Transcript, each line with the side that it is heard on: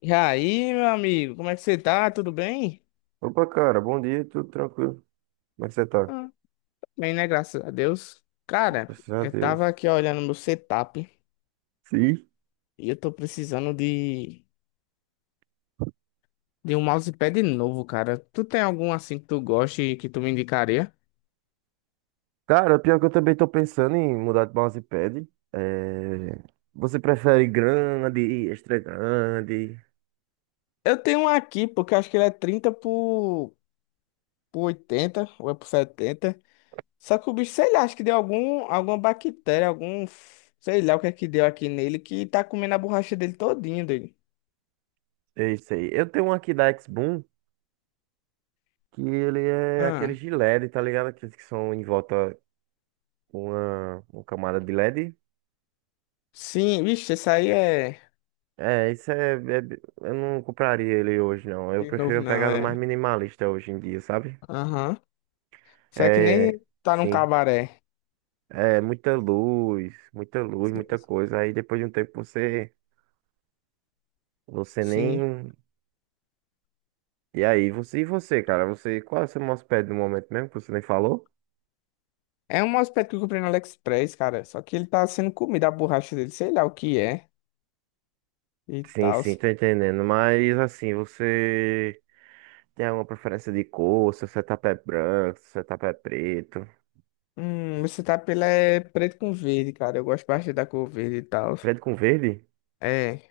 left: E aí, meu amigo, como é que você tá? Tudo bem?
right: Opa, cara, bom dia, tudo tranquilo? Como é que você tá?
left: Ah, tô bem, né? Graças a Deus. Cara,
right: Graças a
left: eu
right: Deus.
left: tava aqui olhando meu setup
right: Sim.
left: e eu tô precisando de um mousepad novo, cara. Tu tem algum assim que tu goste e que tu me indicaria?
right: Cara, pior que eu também tô pensando em mudar de mousepad. É... Você prefere grande, extra grande?
left: Eu tenho um aqui, porque eu acho que ele é 30 por 80 ou é por 70. Só que o bicho, sei lá, acho que deu algum, alguma bactéria, Sei lá o que é que deu aqui nele que tá comendo a borracha dele todinho, dele.
right: É isso aí. Eu tenho um aqui da X-Boom, que ele é aquele
left: Ah,
right: de LED, tá ligado? Aqueles que são em volta com uma camada de LED.
left: sim, vixe, esse aí é.
right: É, isso é, é- Eu não compraria ele hoje, não. Eu
left: De
right: prefiro
left: novo
right: uma
left: não,
right: pegada mais
left: é.
right: minimalista hoje em dia, sabe?
left: Aham. Isso é que
right: É,
left: nem tá num
right: sim.
left: cabaré.
right: É, muita luz, muita luz,
left: Sim.
right: muita coisa. Aí depois de um tempo você
left: Sim.
right: nem. E aí, você, cara? Você, qual é o seu mouse pad no momento mesmo que você nem falou?
left: É um aspecto que eu comprei no AliExpress, cara. Só que ele tá sendo comida a borracha dele, sei lá o que é. E
right: Sim,
left: tal.
right: sim, tô entendendo. Mas assim, você tem alguma preferência de cor? Seu setup é branco, seu setup é preto.
left: Você tá pela é preto com verde, cara. Eu gosto bastante da cor verde e tal.
right: Preto com verde?
left: É,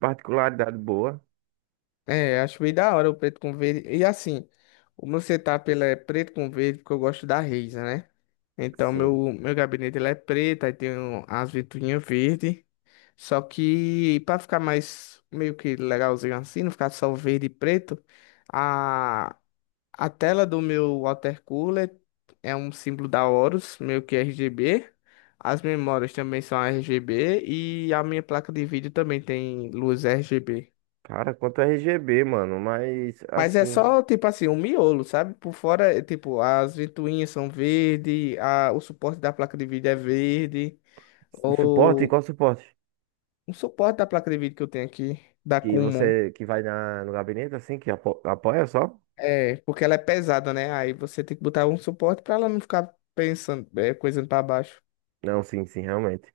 right: Particularidade boa.
left: é, acho bem da hora o preto com verde. E assim, o meu setup ele é preto com verde porque eu gosto da Razer, né? Então
right: Sim.
left: meu gabinete ele é preto, aí tem as ventoinhas verde. Só que pra ficar mais meio que legalzinho assim, não ficar só verde e preto, a, a tela do meu water cooler é um símbolo da Horus, meio que RGB. As memórias também são RGB e a minha placa de vídeo também tem luz RGB.
right: Cara, quanto a RGB, mano, mas
left: Mas é
right: assim,
left: só tipo assim, um miolo, sabe? Por fora, é, tipo, as ventoinhas são verde, o suporte da placa de vídeo é verde,
right: o suporte,
left: ou
right: qual suporte?
left: o suporte da placa de vídeo que eu tenho aqui, da
right: Que
left: Kumon.
right: você que vai na, no gabinete assim, que apoia só?
left: É, porque ela é pesada, né? Aí você tem que botar um suporte pra ela não ficar pensando, coisando pra baixo.
right: Não, sim, sim, realmente.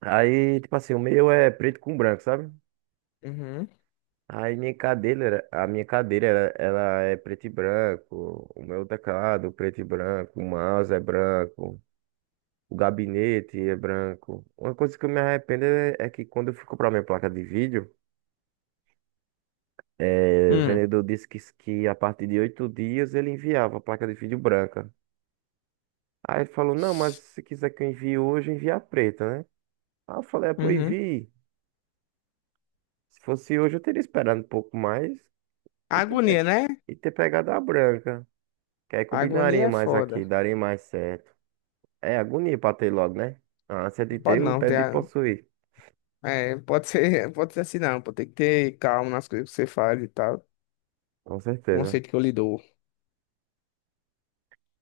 right: Aí, tipo assim, o meu é preto com branco, sabe?
left: Uhum.
right: Aí minha cadeira, era- a minha cadeira, era- ela é preto e branco. O meu teclado, preto e branco. O mouse é branco. O gabinete é branco. Uma coisa que eu me arrependo é que quando eu fui comprar minha placa de vídeo, o
left: Hum.
right: vendedor disse que a partir de 8 dias ele enviava a placa de vídeo branca. Aí ele falou, não, mas se quiser que eu envie hoje, envia a preta, né? Aí eu falei, ah, pô,
left: Uhum.
right: envie. Se fosse hoje, eu teria esperado um pouco mais. E ter,
left: Agonia,
right: pe-
left: né?
right: e ter pegado a branca. Que aí
left: Agonia
right: combinaria
left: é
right: mais aqui,
left: foda.
right: daria mais certo. É agonia pra ter logo, né? A ânsia de
left: Pode
right: ter, o
left: não ter.
right: tédio de possuir.
left: É, pode ser, pode ser assim, não. Pode ter que ter calma nas coisas que você faz e tal.
right: Com certeza.
left: Conceito que eu lhe dou.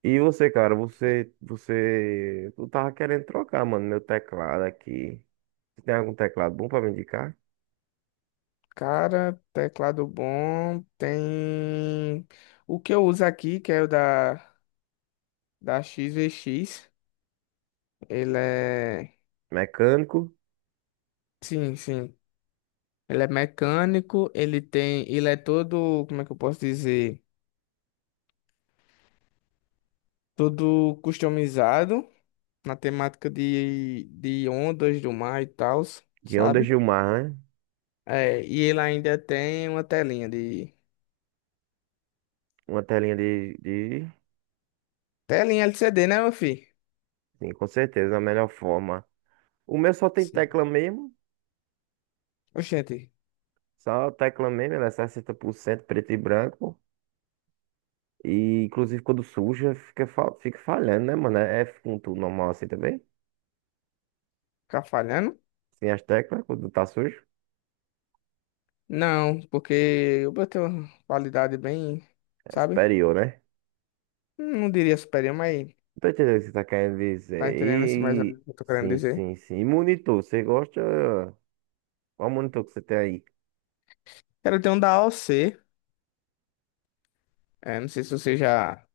right: E você, cara, tu tava querendo trocar, mano, meu teclado aqui. Você tem algum teclado bom pra me indicar?
left: Cara, teclado bom. Tem. O que eu uso aqui, que é o da X V X. Ele é.
right: Mecânico,
left: Sim, sim. Ele é mecânico, ele tem, ele é todo, como é que eu posso dizer? Todo customizado na temática de ondas do mar e tal,
right: de onda
left: sabe?
right: Gilmar, né?
left: É, e ele ainda tem uma telinha de.
right: Uma telinha de...
left: Telinha LCD, né, meu filho?
right: Sim, com certeza, a melhor forma. O meu só tem
left: Sim.
right: tecla mesmo,
left: Oxente,
right: só tecla mesmo, ela é 60% preto e branco. E inclusive quando suja, fica falhando, né, mano? É F com tudo normal assim também?
left: ficar falhando?
right: Sem as teclas, quando tá sujo,
left: Não, porque eu botei uma qualidade bem,
right: é
left: sabe?
right: superior, né?
left: Não diria superior, mas
right: Não tô entendendo o que você tá querendo
left: tá
right: dizer.
left: entendendo assim mais ou menos o que eu tô querendo
right: Sim,
left: dizer.
right: sim, sim. E monitor, você gosta? Qual monitor que você tem aí?
left: Quero ter um da AOC. É, não sei se você já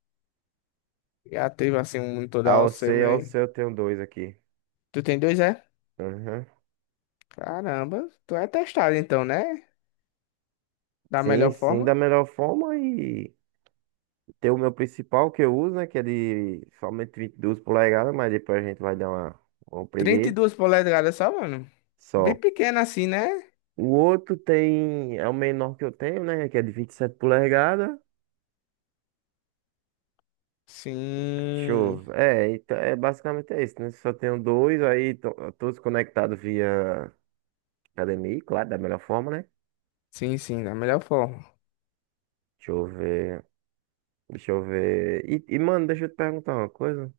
left: Já teve assim um em toda você,
right: AOC,
left: mas.
right: AOC, eu tenho dois aqui.
left: Tu tem dois, é?
right: Aham.
left: Caramba, tu é testado então, né? Da
right: Sim,
left: melhor
right: sim,
left: forma.
right: da melhor forma e tem o meu principal que eu uso, né? Que é de somente 22 polegadas, mas depois a gente vai dar uma
left: trinta e
right: preguiça
left: duas polegadas só, mano. Bem
right: só.
left: pequeno assim, né?
right: O outro tem, é o menor que eu tenho, né? Que é de 27 polegadas. Deixa eu
left: Sim.
right: ver. É, então, é basicamente é isso, né? Só tenho dois, aí todos conectados via HDMI, claro, da melhor forma, né?
left: Sim, sim, da melhor forma.
right: Deixa eu ver. Deixa eu ver. Mano, deixa eu te perguntar uma coisa.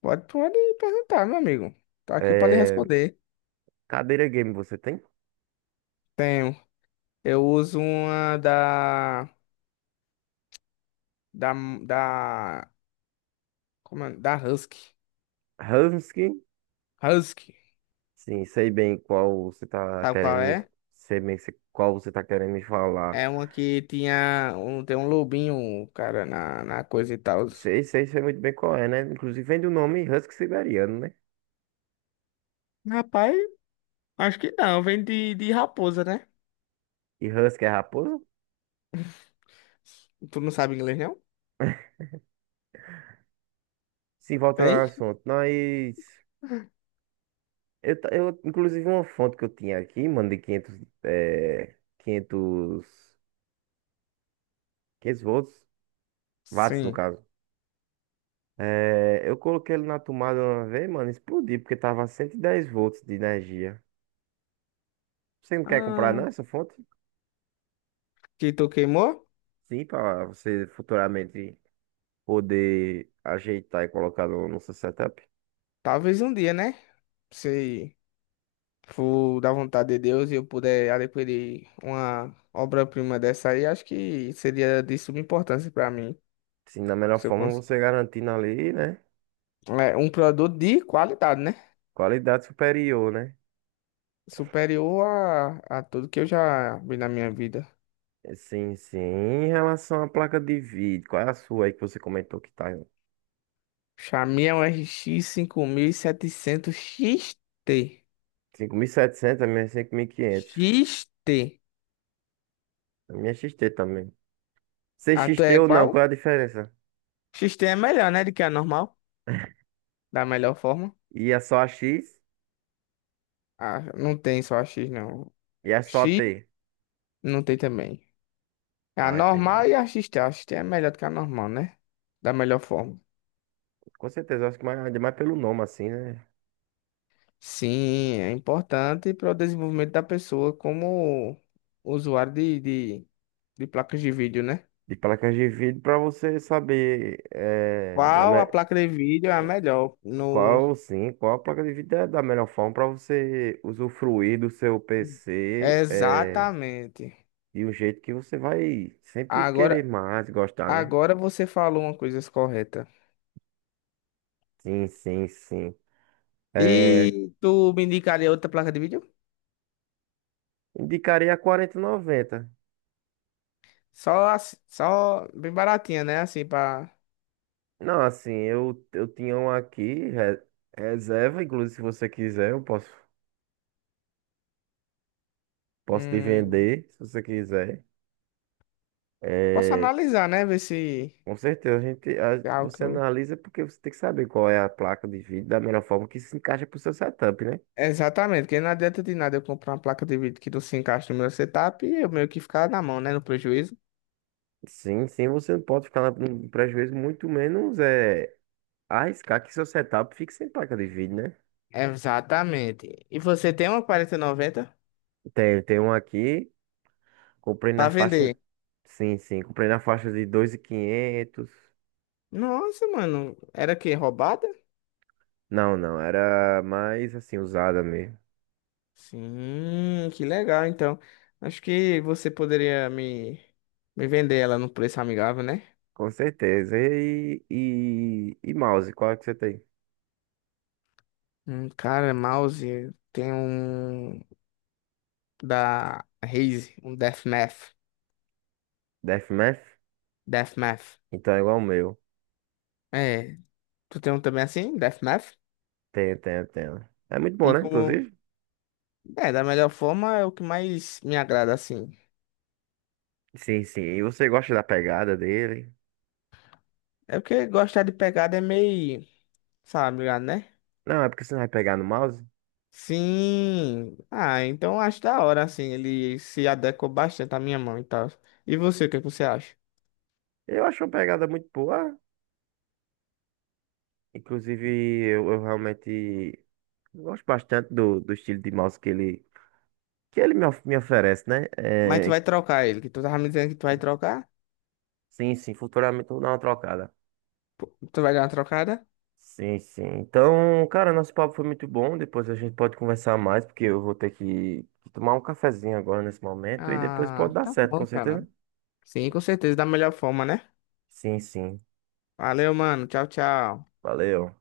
left: Pode, pode perguntar, meu amigo. Tô aqui pra lhe
right: É,
left: responder.
right: cadeira game você tem?
left: Tenho. Eu uso uma da. Da. Da. Como é? Da Husky.
right: Husky?
left: Husky.
right: Sim, sei bem qual você tá
left: Sabe
right: querendo
left: qual
right: me.
left: é?
right: Sei bem se- qual você tá querendo me falar.
left: É uma que tinha um, tem um lobinho, cara, na coisa e tal.
right: Sei, sei, sei muito bem qual é, né? Inclusive vem do nome Husky Siberiano, né?
left: Rapaz, acho que não. Vem de raposa, né?
right: E Husky é raposa?
left: Tu não sabe inglês, não?
right: Sim, volta ao
left: Vem?
right: assunto, nós. Inclusive, uma fonte que eu tinha aqui, mano, de 500, é, 500, 500 volts, watts no
left: Sim.
right: caso. É, eu coloquei ele na tomada uma vez, mano, explodiu, porque tava 110 volts de energia. Você não quer comprar,
left: Ah,
right: não, essa fonte?
left: que tu queimou?
right: Sim, pra você futuramente poder ajeitar e colocar no seu setup.
left: Talvez um dia, né? Se for da vontade de Deus e eu puder adquirir uma obra-prima dessa aí, acho que seria de suma importância pra mim.
right: Sim, da melhor
left: Se eu
right: forma
left: cons...
right: você garantindo ali, né?
left: É, um produto de qualidade, né?
right: Qualidade superior, né?
left: Superior a tudo que eu já vi na minha vida.
right: Sim, sim. Em relação à placa de vídeo, qual é a sua aí que você comentou que tá
left: Chamei um RX 5700 XT.
right: 5.700, a minha é 5.500.
left: X-T.
right: A minha é XT também.
left: A tua
right: CXT
left: é
right: ou não,
left: qual?
right: qual é a diferença?
left: X-T é melhor, né? Do que a normal. Da melhor forma.
right: E é só a X
left: Ah, não tem só a X, não.
right: e é só a
left: X
right: T.
left: não tem também. A
right: Ah, entendi.
left: normal e a X-T. A X-T é melhor do que a normal, né? Da melhor forma.
right: Com certeza, acho que mais, ainda mais pelo nome assim, né?
left: Sim, é importante para o desenvolvimento da pessoa como usuário de placas de vídeo, né?
right: De placas de vídeo para você saber
left: Qual a placa de vídeo é a melhor? No...
right: qual sim, qual a placa de vídeo é da melhor forma para você usufruir do seu PC.
left: Exatamente.
right: E o jeito que você vai sempre querer
left: Agora,
right: mais, gostar, né?
left: agora, você falou uma coisa correta.
right: Sim, sim, sim. É,
left: E tu me indicaria outra placa de vídeo?
right: indicaria a 4090.
left: Só bem baratinha, né? Assim, pra.
right: Não, assim, eu tinha um aqui, reserva, inclusive se você quiser, eu posso, posso te
left: Hum,
right: vender, se você quiser.
left: posso
right: É,
left: analisar, né? Ver se
right: com certeza,
left: é algo que
right: você
left: eu.
right: analisa porque você tem que saber qual é a placa de vídeo da melhor forma que se encaixa pro seu setup, né?
left: Exatamente, porque não adianta de nada eu comprar uma placa de vídeo que não se encaixa no meu setup e eu meio que ficar na mão, né? No prejuízo.
right: Sim, sim, você não pode ficar no prejuízo, muito menos arriscar que seu setup fique sem placa de vídeo, né?
left: Exatamente. E você tem uma 4090
right: Tem, tem um aqui. Comprei
left: pra
right: na faixa.
left: vender?
right: Sim, sim. Comprei na faixa de 2.500.
left: Nossa, mano. Era que roubada?
right: Não, não. Era mais assim, usada mesmo.
left: Sim, que legal. Então, acho que você poderia me vender ela num preço amigável, né?
right: Com certeza. E mouse, qual é que você tem?
left: Cara, mouse tem um da Raze, um Deathmath.
right: Deathmatch?
left: Deathmath.
right: Então é igual o meu.
left: É, tu tem um também assim, Deathmath?
right: Tenho, tenho, tenho. É muito bom,
left: E
right: né?
left: como,
right: Inclusive.
left: da melhor forma é o que mais me agrada assim.
right: Sim, sim. E você gosta da pegada dele?
left: É porque gostar de pegada é meio, sabe, ligado, né?
right: Não, é porque você não vai pegar no mouse?
left: Sim. Ah, então acho da hora assim, ele se adequa bastante à minha mão e tal. E você, o que é que você acha?
right: Eu acho uma pegada muito boa. Inclusive, eu realmente gosto bastante do, do estilo de mouse que ele. Que ele me, me oferece, né?
left: Mas tu vai trocar ele, que tu tava me dizendo que tu vai trocar?
right: Sim, sim, futuramente eu vou dar uma trocada.
left: Pô, Tu vai dar uma trocada?
right: Sim, sim. Então, cara, nosso papo foi muito bom. Depois a gente pode conversar mais, porque eu vou ter que tomar um cafezinho agora nesse momento e depois pode
left: Ah,
right: dar
left: tá
right: certo, com
left: bom, cara.
right: certeza.
left: Sim, com certeza, da melhor forma, né?
right: Sim, sim.
left: Valeu, mano. Tchau, tchau.
right: Valeu.